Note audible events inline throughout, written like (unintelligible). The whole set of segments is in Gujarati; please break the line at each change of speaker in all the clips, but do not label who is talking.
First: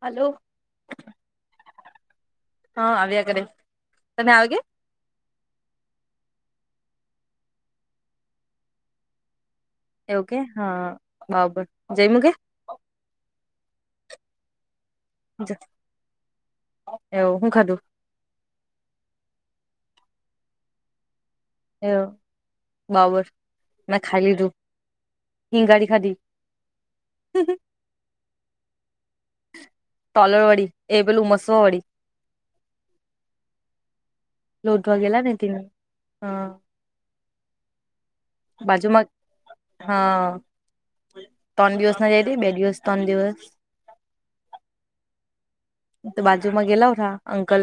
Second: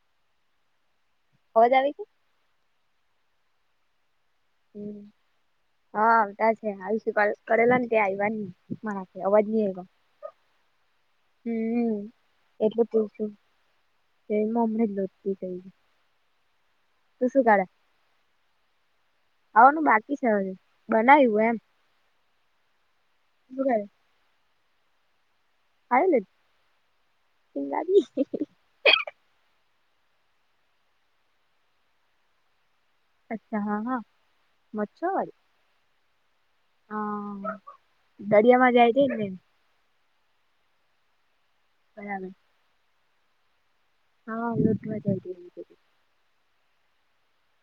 હલો,
અવાજ આવી છે,
હા આવ્યા કરે, તને આવગે,
હમ, હા આવતા છે હાલ શું કરેલા ને ત્યાં આવવા ની મારા અવાજ નઈ આવો.
એવુ કે હા બાબર જયમુ કેે,
એટલે તસું મને, (unintelligible)
હ,
તું શું કાઢે, આવોનું બાકી છેજ બનાવ્યું એમ,
એવું બાબર
શું કરે
મેં ખાઇ લીધું. હિંગાડી
ખાઇ
ખાધી
લીધું, (unintelligible)
તલર વાડી એ પેલુ ઉમસવા વડી,
અચ્છા હા હા,
લોટ વાગેલા
મચ્છર
હી તેવા, હા,
હા દરિયા માં જાય છે
બાજુમાં
નેને,
હા ત્રણ દિવસ ના
બરાબર
જઈતી બે દિવસ ત્રણ દિવસ,
હા અમને તો મજા આઇ ગઇ,
તો બાજુમાં ગેલાવ થા અંકલ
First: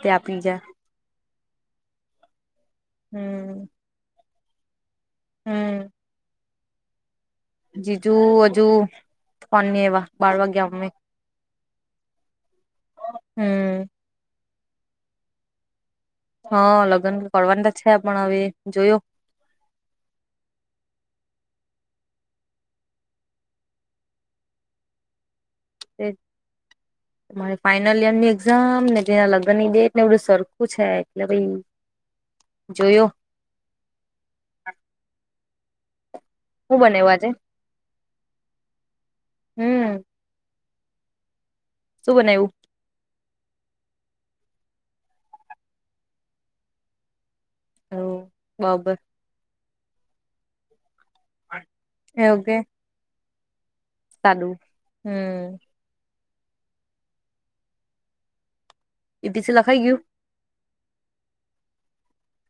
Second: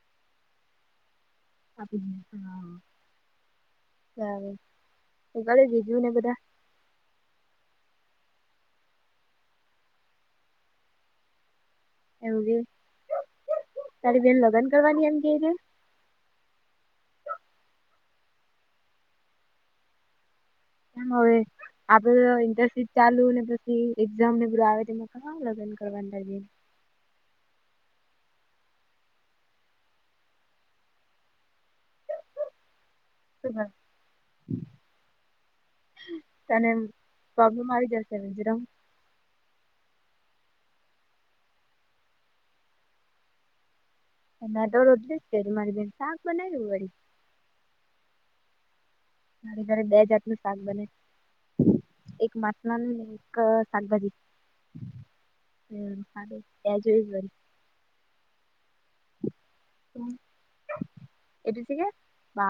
ત્યા આપીજા,
આપ હા
હમ
ચારગાળ
હમ
જીજું ને બધા,
જીજુ હજુ ફોન નહીં આવા બાર વાગ્યા મે, હમ,
તારે બેન લગન કરવાવાની એમ ગેઈ,
હા લગ્ન કરવાન છે પણ હવે જોયો,
હવે આપડે ઇન્ટરશિપ ચાલુ ને પછી એઝામ ને બધું આવે તેમાં ખા લગ્ન ક લગન કરીએ,
(inaudible) મારી ફાઈનલ યરની એક્ઝામ ને તેના લગ્ન ની ડેટ ને એવું સરખું છે એટલે પઈ, જોયું,
તને
હું
એમ
બનાવ્યું આજે
પ્રોબ્લેમ આવી જશે, સેવ જરોમ,
હમ, સુ બનાવેવું.
એ દોર ઓદલેશે મળરી બે સાક બનાએવુ હોય.
હ બાબર,
તેની ઘરે બે જાત નું શાક બને એક માસલાને એક શાકભાજી,
સાદુ હમ,
હમાર ત્યાજય બરી,
ઇ દિસે લખાઈ ગયું.
એટ છે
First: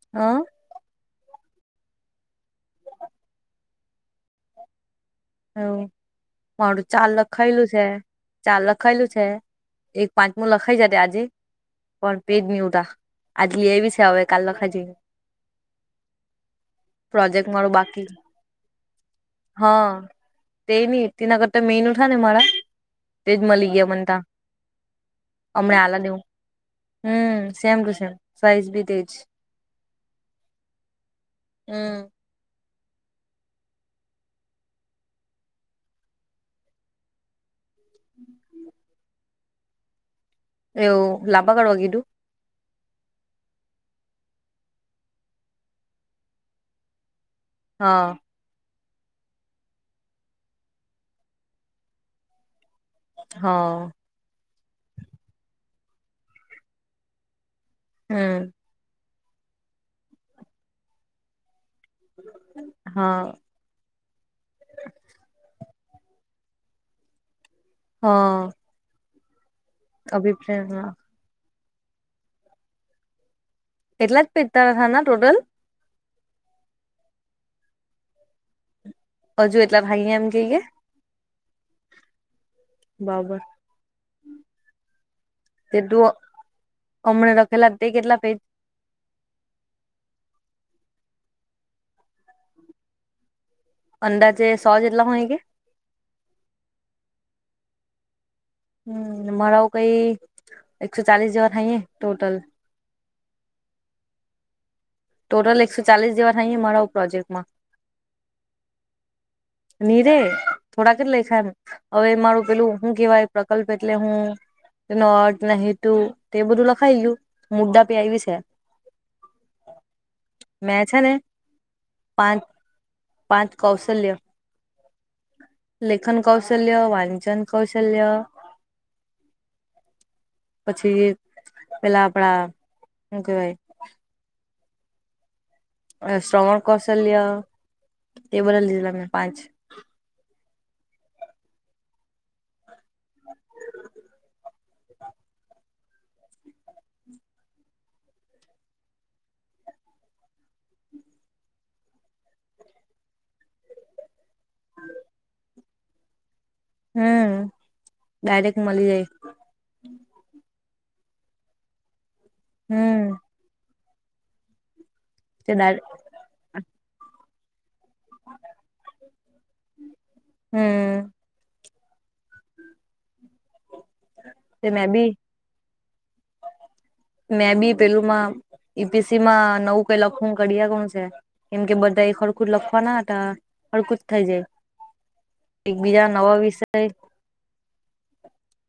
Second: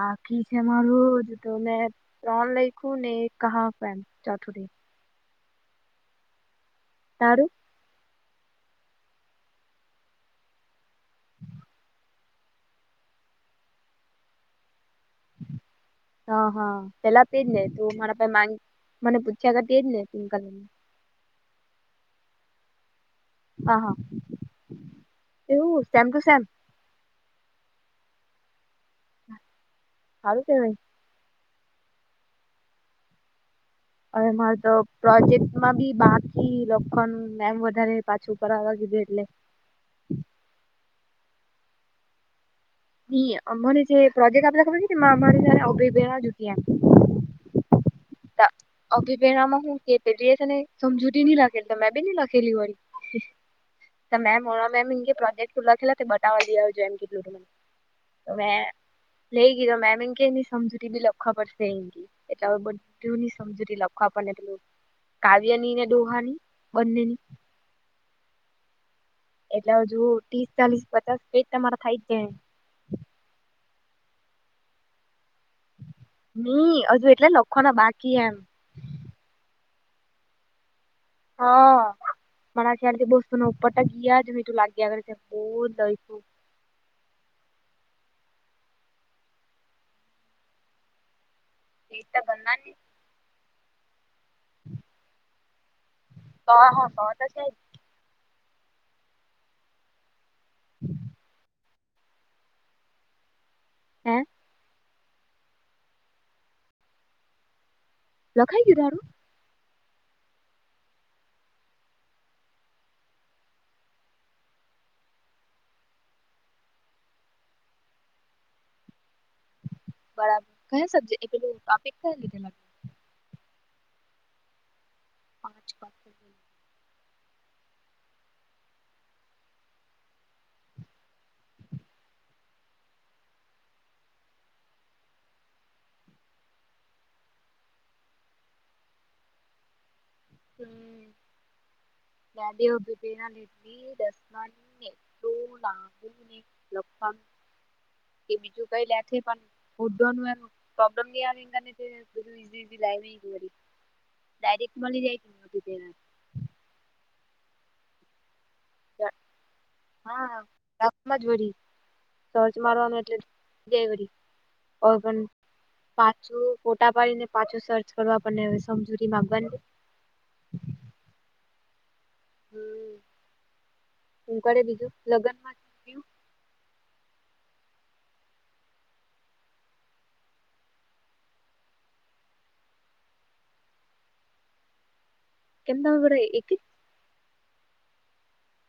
ગયું
મારું તો મેં ત્રણ લખું ને એક હાફ એમ ચોથુ,
હ મારું ચાલ
તારું
લખાયલું છે. ચાર લખાયલું છે, એક પાંચમું લખાઈ જશે આજે, પણ પેજ ની ઉડા, આજલી એવી છે હવે કાલ લખાજી.
હા હા પેલા તેજ ને તું મારા ગ મને પૂછ્યા કર તેજ
હા
નેકલ.
તે ન તેના કરતા મેન ઉઠા ને મારા તેજ મળી
હા હા
ગયા મનતા,
એવું
હમણાં હલા
સેમ ટુ
દેવું.
સેમ
હમ સેમ ટુ સેમ, સઇઝ બી થ છે.
સારું કેવાય.
હમ.
હવે મારે તો પ્રોજેક્ટમાં બી બાકી લખણ એમ વધારે પાછું ઉપર આવવા કીધું એટલે.
એવ લાભ કારવા કીધુ?
ન અમને પ્રજે આપલામા અભ જુ એમ.
હા.
અભિપેમાં હું કે પેલી ને સમજૂતી ન લખેલ મેં બી ન લખેલી વાળી.
હા.
તો મેમ મેમ પ્રોજે્ટખે બટા આવ જેમ. તો
હમ
મે લઈ ગય તો મેમ એ કે એની સમજૂરી બી લખવા પડશે એ, એટલે હવે બ
હા.
સમૂ લખવાને પટલું કાવ્યની ને ડોહાની બંને ની.
હા.
એટલે હજુ ત્રીસ
અભિપ્રાય
ચાલીસ પચાસ કજ તમારા થાય જ છે.
એટલા જ પેતા હતા ટોટલ?
નહી હજુ એટલે લખો ના બાકી એમ.
હજુ એટલા ભાઈ એમ કઈએ.
હા. મારા છે્યારેથી બસ્તુ
બરાબર
નને ઉપરટ ગયા ત તું લાગ્યા કરરે બહલ દઈશું
હમણા રખેલા તે કેટલા પેજ?
એી તો બંધ ને (unintelligible)
અંદાજે સો જેટલા હોય કે?
હા હા હ છે.
હમ મળ કઈ એકસો ચાલીસ જેવા થાયએ ટોટલ.
હં?
ટોટલ એકસો ચાલીસ જેવા થાય મા પ્રોજેક્ટમાં.
રખાઈ ગી તારું?
નીરે થોડાક જ લેખાય એમ હવે મારું પેલું હું કેવાય પ્રકલ્પ એટલે હું ન નાું તે બધું લખાઈલું, મુદદા પેઆયી છે. (inaudible)
બરાબર ક
મેં છે ને
સબ્જેેલું ટોપિક કઈ
પાંચ
લીધે?
પાંચ કૌશલ્ય.
પાંચ
લેખન કૌશલ્ય વાંચન કૌશલ્ય. પછી પેલા આપડા શ કેવાય. શ્રવણ કૌશલ્ય, તે બધ લીધેલા મેં પાંચ.
હમ. ડડઓ બિબના નેટની દસમાની. (unintelligible) તોું લુને લખ કે બીજું કઈ લેથે પણ (unintelligible) (unintelligible) ડાયરેક્ટ મળી જાયતી તે.
હમ ડાયરેક્ટ મળી
પેલા
જાય.
હા રામાં જ સર્ચ મારવાનું
હમ
એટલે. જયવરી ઓ પણ.
તેના.
પાછું ફોટા પાડીને પાછું સર્ચ કરવા પણ હ સમજૂરીમાં બને
હમ.
હમ કે
તે મે
બીજું
બી
લગ્ન માં.
મેં બી પેલુંમાં પીએસસી માં નવું કઈ લખવું કરિયા કોણ છે. એમ કે બધા એ ખડકું જ લખવાના હતા ખડકું જ થઇ જાય. એક
કેમ તમે
બીજા
બધા
નવા
એક જ
વિષય.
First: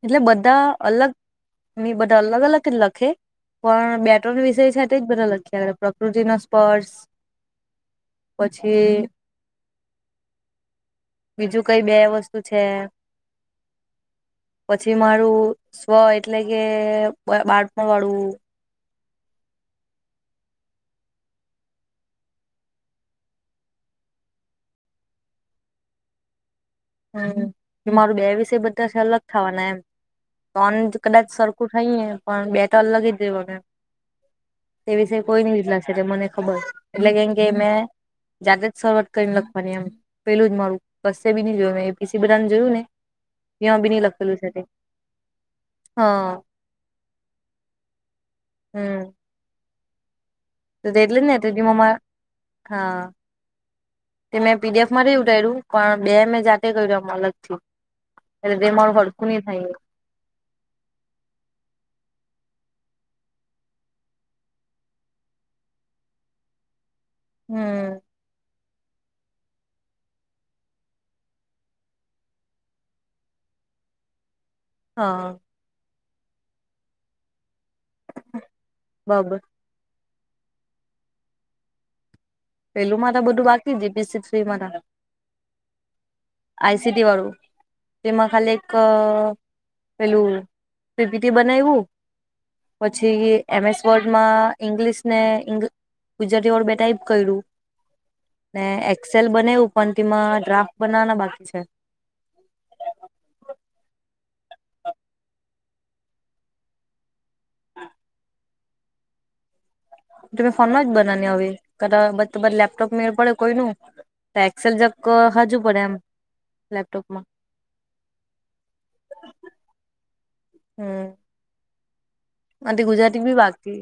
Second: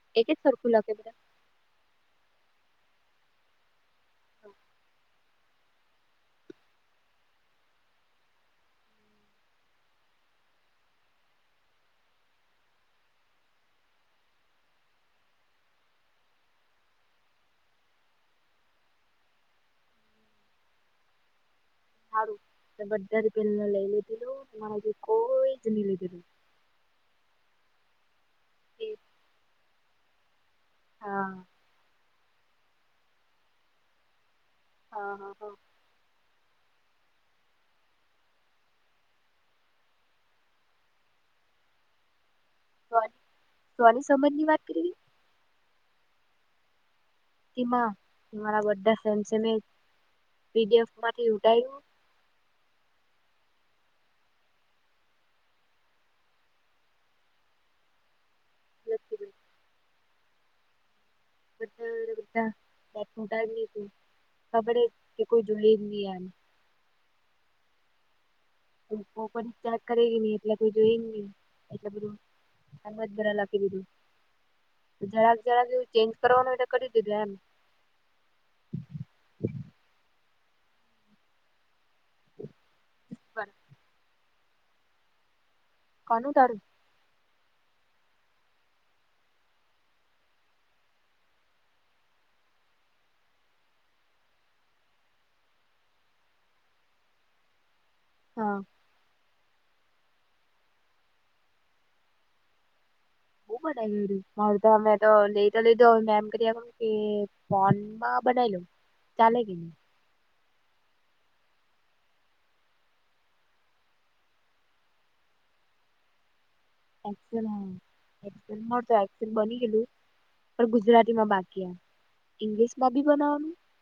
એટલે
એક જ
બધા
સરખું લખે
અલગ
બધા
મી બધા અલગ અલગ જ લખે પણ બેટ્રની વિષય સાથે બધા લખે પ્રકૃતિ ન સ્પર્શ પછી. બીજું કઈ બે વસ્તુ છે. પછી મારું સ્વ એટલે કે બાળપણ વાળું.
સારું બધા જ પેને લઈ લીધેલુંરે જે કોઈ જ નહી લઈધીલું.
હમ મારું બે વિષ બધા છે અલગ થવાના એમ. તોન કદાચ
હા
સરખું થઈને પણ બે તો અલ લગી જુંને. તે
હા
વિશે
હા
કોઈ
હા
નઈ વિલાાગશે મને ખબર એટલે કેમ કે મેં. જાતે જ શરૂઆત કરીને લખવાની એમ પેલું જ મારું બસે બી ન જોય મે પીસી બધાને જોયું ને. ત બી નહી
સોની સમજ
લખેલું
ની
છે તે
વાત કરી
હા
મારા બા ફ્રેન્ છે મે (unintelligible)
દ એટલે ને તો મ હા. તે મેં પીડીએફ માં રહી ઉઠારી્યું પણ બે મેં જાતે કર્યુંમ અલગથી. એ રેમળ ઘડક
લખી
ન થાય.
બ બધાું કબડે કે કોઈ જોઈ એમ.
હમ.
તો કોઈ ચારક કરે ગ નહી એટલે કોઈ જોઈ નહી એટલે બધું આ જ ભરા લખી દીધું જરાક
હા
જરાક એવું ચેન્જ કરવાનું હોય તો કરી દીધું એમ.
બાબર. પેલું માં તો બધું
એમ
બાકી જીસી થ્રીમાં.
કનું તારું.
આઈસીટી વાળુ. તેમાં ખાલી એક પેલું ટીપીટી બનાવવું. પછી એમએસ વર્ડમાં ઇંગ્લિશ ને ઇ ગુજરાતીબે ટાઈપ કર્યું.
હા
ને એક્સેલ બનાયુ પણ તેમાં ડ્રાફ્ટ બનાવાના બાકી છે.
બ બનાવી ગયું મારું તો અમે તો લઈ તો લીધ મે એમ કરી કે ફનમાં બનાવી લો ચાલે કે નહી.
તમે ફોનમાં જ બનાવો હવેલેપટોપ નોમેળ પડે કોઈ નુ. તો એક્સલ જ હજુ પડે એમ. લેપટોપમાં.
હલ મળતો એસેલ બની ગયેલુ. પણ ગુજરાતી માં બાકી આવે.
આ ગુજરાતી બી બાકી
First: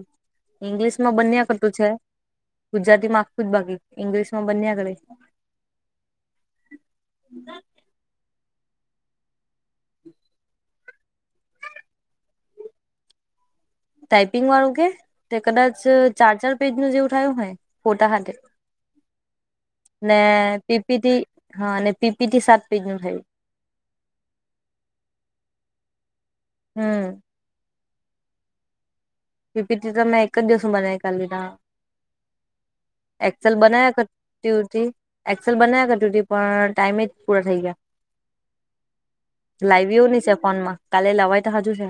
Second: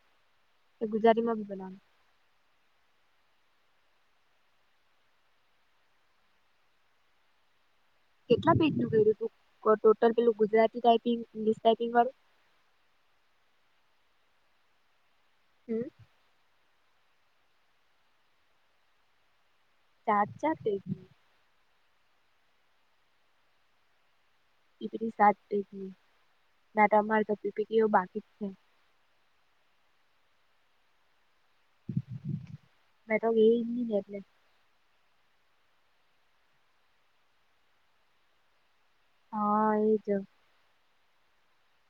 કે
ઇંગ્લિશ માં
ગુજરાતીમાં
બનને
બી
કરતું
બનાવાનું
છે. ગુજરાતી માં આખું જ બાકી ઇંગ્લિશ માં બંને ગળે.
કેટલા પેજ નું કર્યું હતું ટોટલ પેલું ગુજરાતી ટાઈપિંગ ઇંગ્લિશ ટાાઈપિંગ વાળું?
ટાઈપિંગ વાળું કે? તે કદાચ ચાર ચાર પેજ નું જેવું થયું હોય ફોટા હાથે. ને
ચાર ચાર
પી પી
પેજની
થી હ ને પી પી થી સાત પેજ નું થાયુ.
પી પી ટી સાત પેજની ના તો
હમ
અમારે તો પી પી ટી એ બાકી જ છે.
પી પી ટી તો મેં એક જ દિવસમા બનાવી કાઢેલીતા
મેં તો
એક્ચલ
ગઈ જ ની ને
બનાયા કર
એટલે
ટથી એક્સેલ બનાવ્યા કર પણ ટાઈમે જ પૂરા થઈ ગ્યા..
હા
લાવયુ
એજ
ની છે ફોનમાં, કાલે લવાય તો હજુ છે.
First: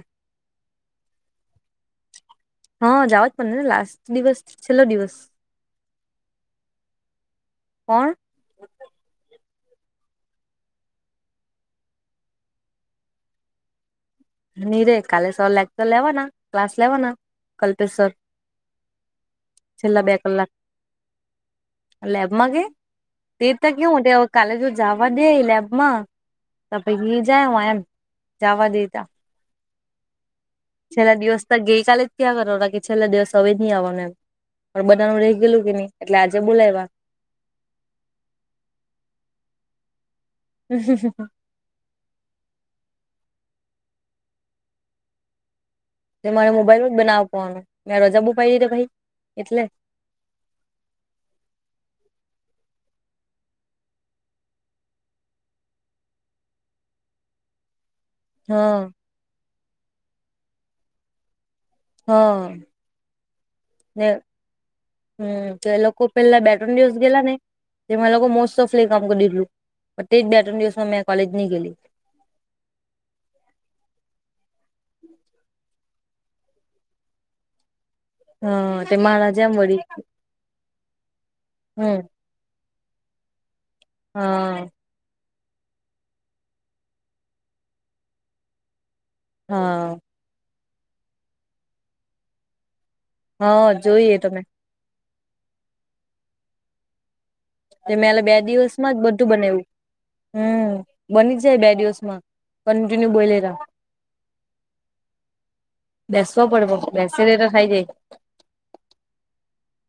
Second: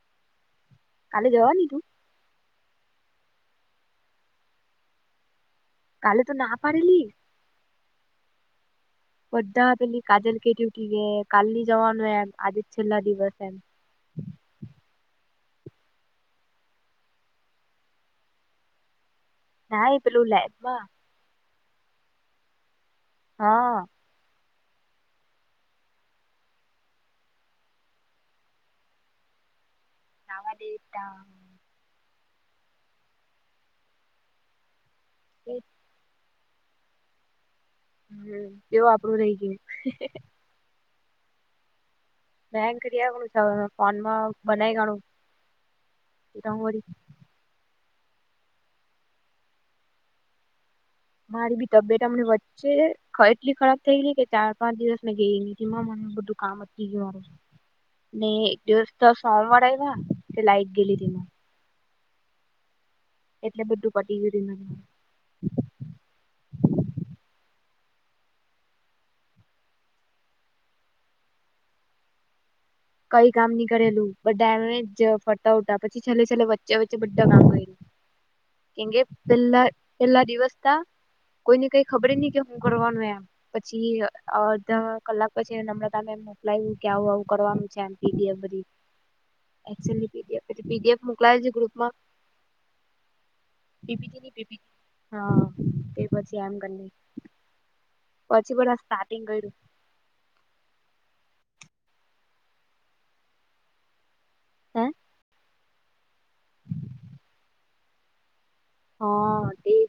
કાલે જવાની તું?
હા જવા જ પડે ને લાસ્ટ દિવસ, છેલ્લો દિવસ.
કાલે તો ના પડેલી.
કોણ?
બધા પેલી કાજલ કે ઉઠટી ગ કાલની જવાનું એમ આજે જ છેલ્લા દિવસ એમ.
ની રે કાલે સર લેકચર લેવાના ક્લાસ લેવાના કલ્પેશ સર.
ના એ
છેલ્લા બે
પેલું
કલાક,
લેબમાં
લેબમાં કે તેતતા
હા
કેવ ટે કાલેજ જો જવા દે લેબમાં તો પછી જાય હું એમ જવા દે તો.
જાવા દે.
છેલ્લા દિવસ ત ગઈકાલે જ ત્યાં કરવાના કે છેલ્લા દિવસ હવે જ નહીં આવવાના એમ. પણ બધાનું રહી ગયલું કે નહી એટલે આજે બોલાઇવા.
હમ્મ તેમાં આપણું રહી ગ્યું.
હમ્મ હમ્મ.
બેંક કરીણું છે ફોન માં બનાય કાણું.
તે મારે મોબાઈલનું જ બનાવ આપાનો, મેં રજા બુ પાઈ દીધતે ભાઈ એટલે.
મારી બી તબિયતમ હમડે વ છે એટલી ખરાબ થઈ ગઈ કે ચાર પાંચ દિવસ મેં ગઈ નથી માં મ બધું કામ અટકી ગ્યું મારું. ને
હ
એક દિવસ તો સોમવારે આઇવા તે લાઇક ગેલી તેમાં.
હા.
એટલે બધું પટી ગ્યું ધીમે ધીમે
હમ્મ તો લોકો પેલા બે ટ્રોન દિવસ ગયલા ને તેમાં એ લોકો મોસ્ટ ઓફલી કામ કરી દીધેલુ પણ તે જ બે ત્રણ દિવસમાં મે કોલેજ ની ગેલી.
કઈ કામ ની કરેલું બડામે જ ફરટ ઉટા પછી છેલ્લે છેલ્લે વચ્ચે વચ્ચે બધા કામ કૈરો.
હ
કેકેમ
તે
કે
મારા જેમ
પેલા
વળી
પેલા દિવસ તા કોઈને કઈ
હમ
ખબર નહી કે હું કરવાનું એમ પછી અ
હા
ધ કલાક પછી હ નમ્રતા મેમ મોકલાયું કે આવું આવું કરવાનું છે એમ પી ડી એફ બધી. એક્સેલ
હા
ની પી ડી એફ એટલે પી ડી એફ મોકલાયુ છે ગ્રુપમાં
હા
પી પી
જોઈએ
ટી
તમે
ની હા તે પછી એમ કરી નહી.
તે મે અ બે દિવસમાં જ બધું બનાઇવું. હમ્મ બની જ જાય બે દિવસ માં કન્ટિન્યુ બોલેર.
હે?
બેસવા પડે વ બેસી રે તો ખાઈ જાય.
હા તેજ,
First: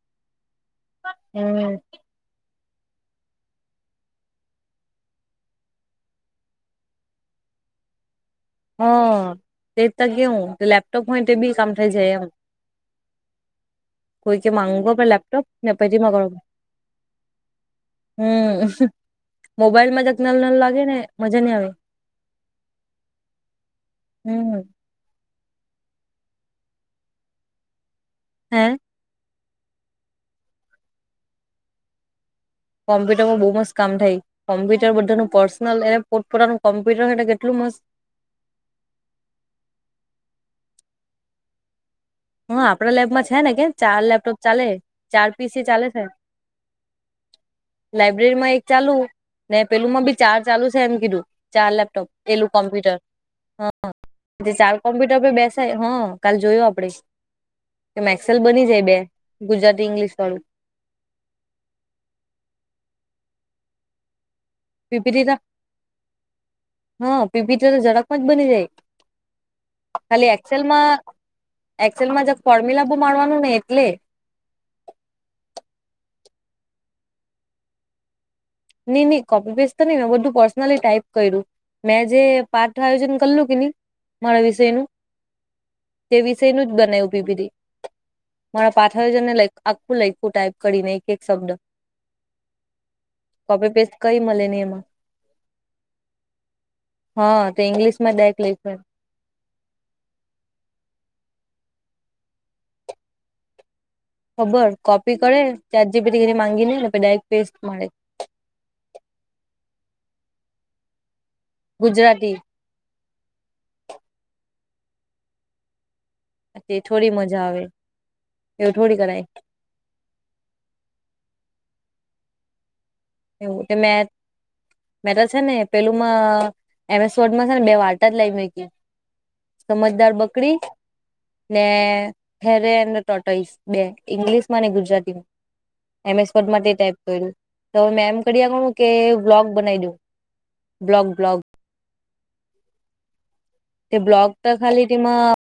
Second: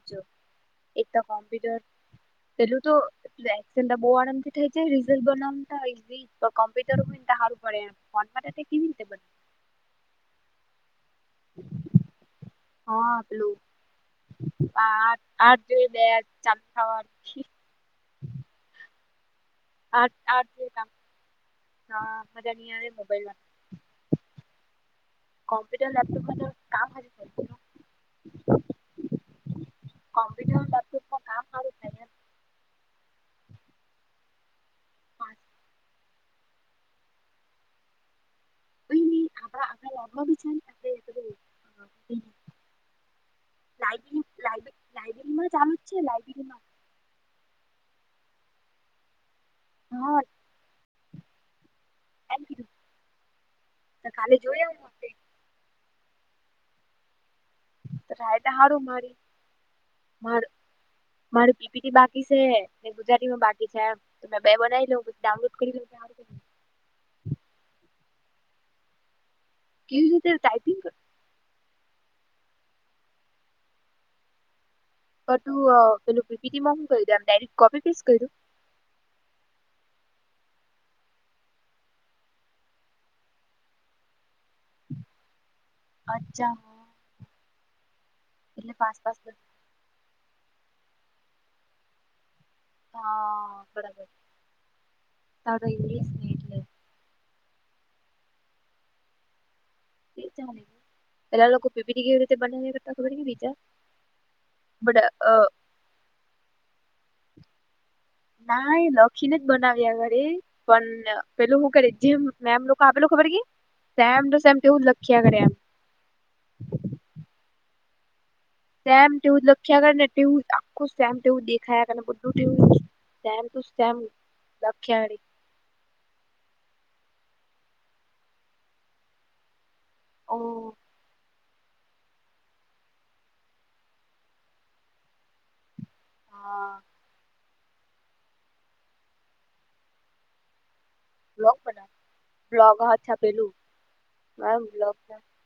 એક તો
હમ
કોમ્પ્યુટર પેલું તો (unintelligible) તો બહ (unintelligible) થાય જાય રઝલ બના (unintelligible) (inaudible) કમપ્યુટર (unintelligible) પડે એમ (unintelligible)
હ તે જ કેવ કે લેપ તો કોઈ તે બી કામ થઈ જાય એમ
હા પેલું
કોઈ કે માંગું
આ
લેપટપ
આઠ જોઈએ બે
નપેતીમાં
ચાલુ થવાનું
હમ મોબાઈલમાં
આઠ
જરાક નાનલુ
આઠ
નાનલુ
જોઈએ
લાગે
કામ
ને મજા ની આવે
હા મજા ની આવે મોબાઈલમા
હમ
કમ્પ્યુટર લેપટપમાં કામ ત કામ
હે
(inaudible) કોમ્પ્યટરનું લે
કોમ્પ્યુટરમાં બો મસ્ત કામ થાય કોમ્પ્યુટર બધા નું પર્સનલ એ પોત પોતાનું કમ્પ્યુટર રેય ને તો કેટલું મસ્ત
હા (inaudible) હ
હા આપડા લેબમાં છે ને કે ચાર લેપટોપ ચાલે ચાર
લાયબ્રેરીમાં
પીસી
ચાલુ
ચાલે
જ
છે
લાયબ્રેરીમાં
લાઈબ્રેરી માં એક ચાલુ ને પેલું માં બી
હા
ચાર ચાલુ છે એમ કીધું ચાર લેપટોપ
એમ
પેલું
કીધું
કોમ્પ્યુટર હા
તો કાલે
જે
જોઈ
ચાલ
આવું આપણે
કોમ્પ્યુટર પર બેસે હ કાલ જોયુ આપડે કે
તો
મેક્સેલ
રાયતા
બની
હારું
જાય બે
મારી
ગુજરાતી ઇંગ્લિશ
માર
વાળું
મારું પી પી ટી બાકી છે ને ગુજરાતી માં બાકી છે એમ તો મેં બે બનાવી લઉ
પીપીટી ના
ડાઉનલોડ કરી લઉ (inaudible)
હા પી પી ટી તો જરાકમાં જ બની જાય
કેવી રીતે
ખાલી
ટાઈપિંગ
એક્સેલમાં એક્ષેલ મા જરાક ફોરમુલા બો મારવાનું ને એટલે
ત તુંપેલું પી પી ટી મા હું કયરુ આમ ડાઇરેક્ટ કોપી પેસ્ટ કયરુ
ની ની કોપી પેસ્ટ તો ની મેં બધું પર્સનલી ટાઈપ કર્યું મેં જે પાઠ આયોજન કરલું કે ની મારા વિષય નું તે વિષય
અચ્છા
નું જ
હા
બનાયવું પીપીટી
એટલે
મારાં
પાસ
પાઠ
પાસ
(unintelligible) આખું લયખું ટાઈપ કરીને એક એક શબ્દ
હા
કોપી પેસ્ટ
બરાબર
કઈ મળે ની એમાં
તારો ઇંગ્લિશ ને એટલે
હા તે ઇંગ્લિશમાં ડાઇરેક્ટ લયખું એમ
પેલા લોકો પીપીટી કેવી રીતે બનાવ્યા કરતા ખબર કે બીજા
ખબર
બટ
કોપી
અ
કરે ચેટ જી પી ટી કરી માંગીને ડાયરેક્ટ પેસ્ટ મળે
નાય લખીને જ બનાવ્યા ઘરે પણ પેલું શું કરે જેમ
ગુજરાતી
મેમ લો આપેલો ખબર કે સેમ ટુ સેમ તેવું લખ્યા કરે એમ
તે થોડી મજા આવે એવું થોડી
તેસેમ
કરાય
તેવું લખ્યા કરે ને તેવું આખું તેવું દેખાયા કરે ને બધું તેવું સેમ ટુ
એવું તે મે
સેમ લખ્યા કરે
મેત છે ને પેલુંમા એમેસોડમાં છે ને બે વાર્તા જ લઈ મૂયકી સમજદાર
ઓ
બકરી નેે ફેરેન ટોટોઈશ બે ઇંગ્લિશ માં ને ગુજરાતીમાં એમ એસ વડ મા તે
હા
ટાઈપ કયરુ તો મે કર્યા કરૂ કે બ્લોગ બનાવી દઉ બ્લોગ બ્લોગ
બ્લોગ બના બ્લોગ હાથા પેલું
તે બ્લોગ તો ખાલી તેમાં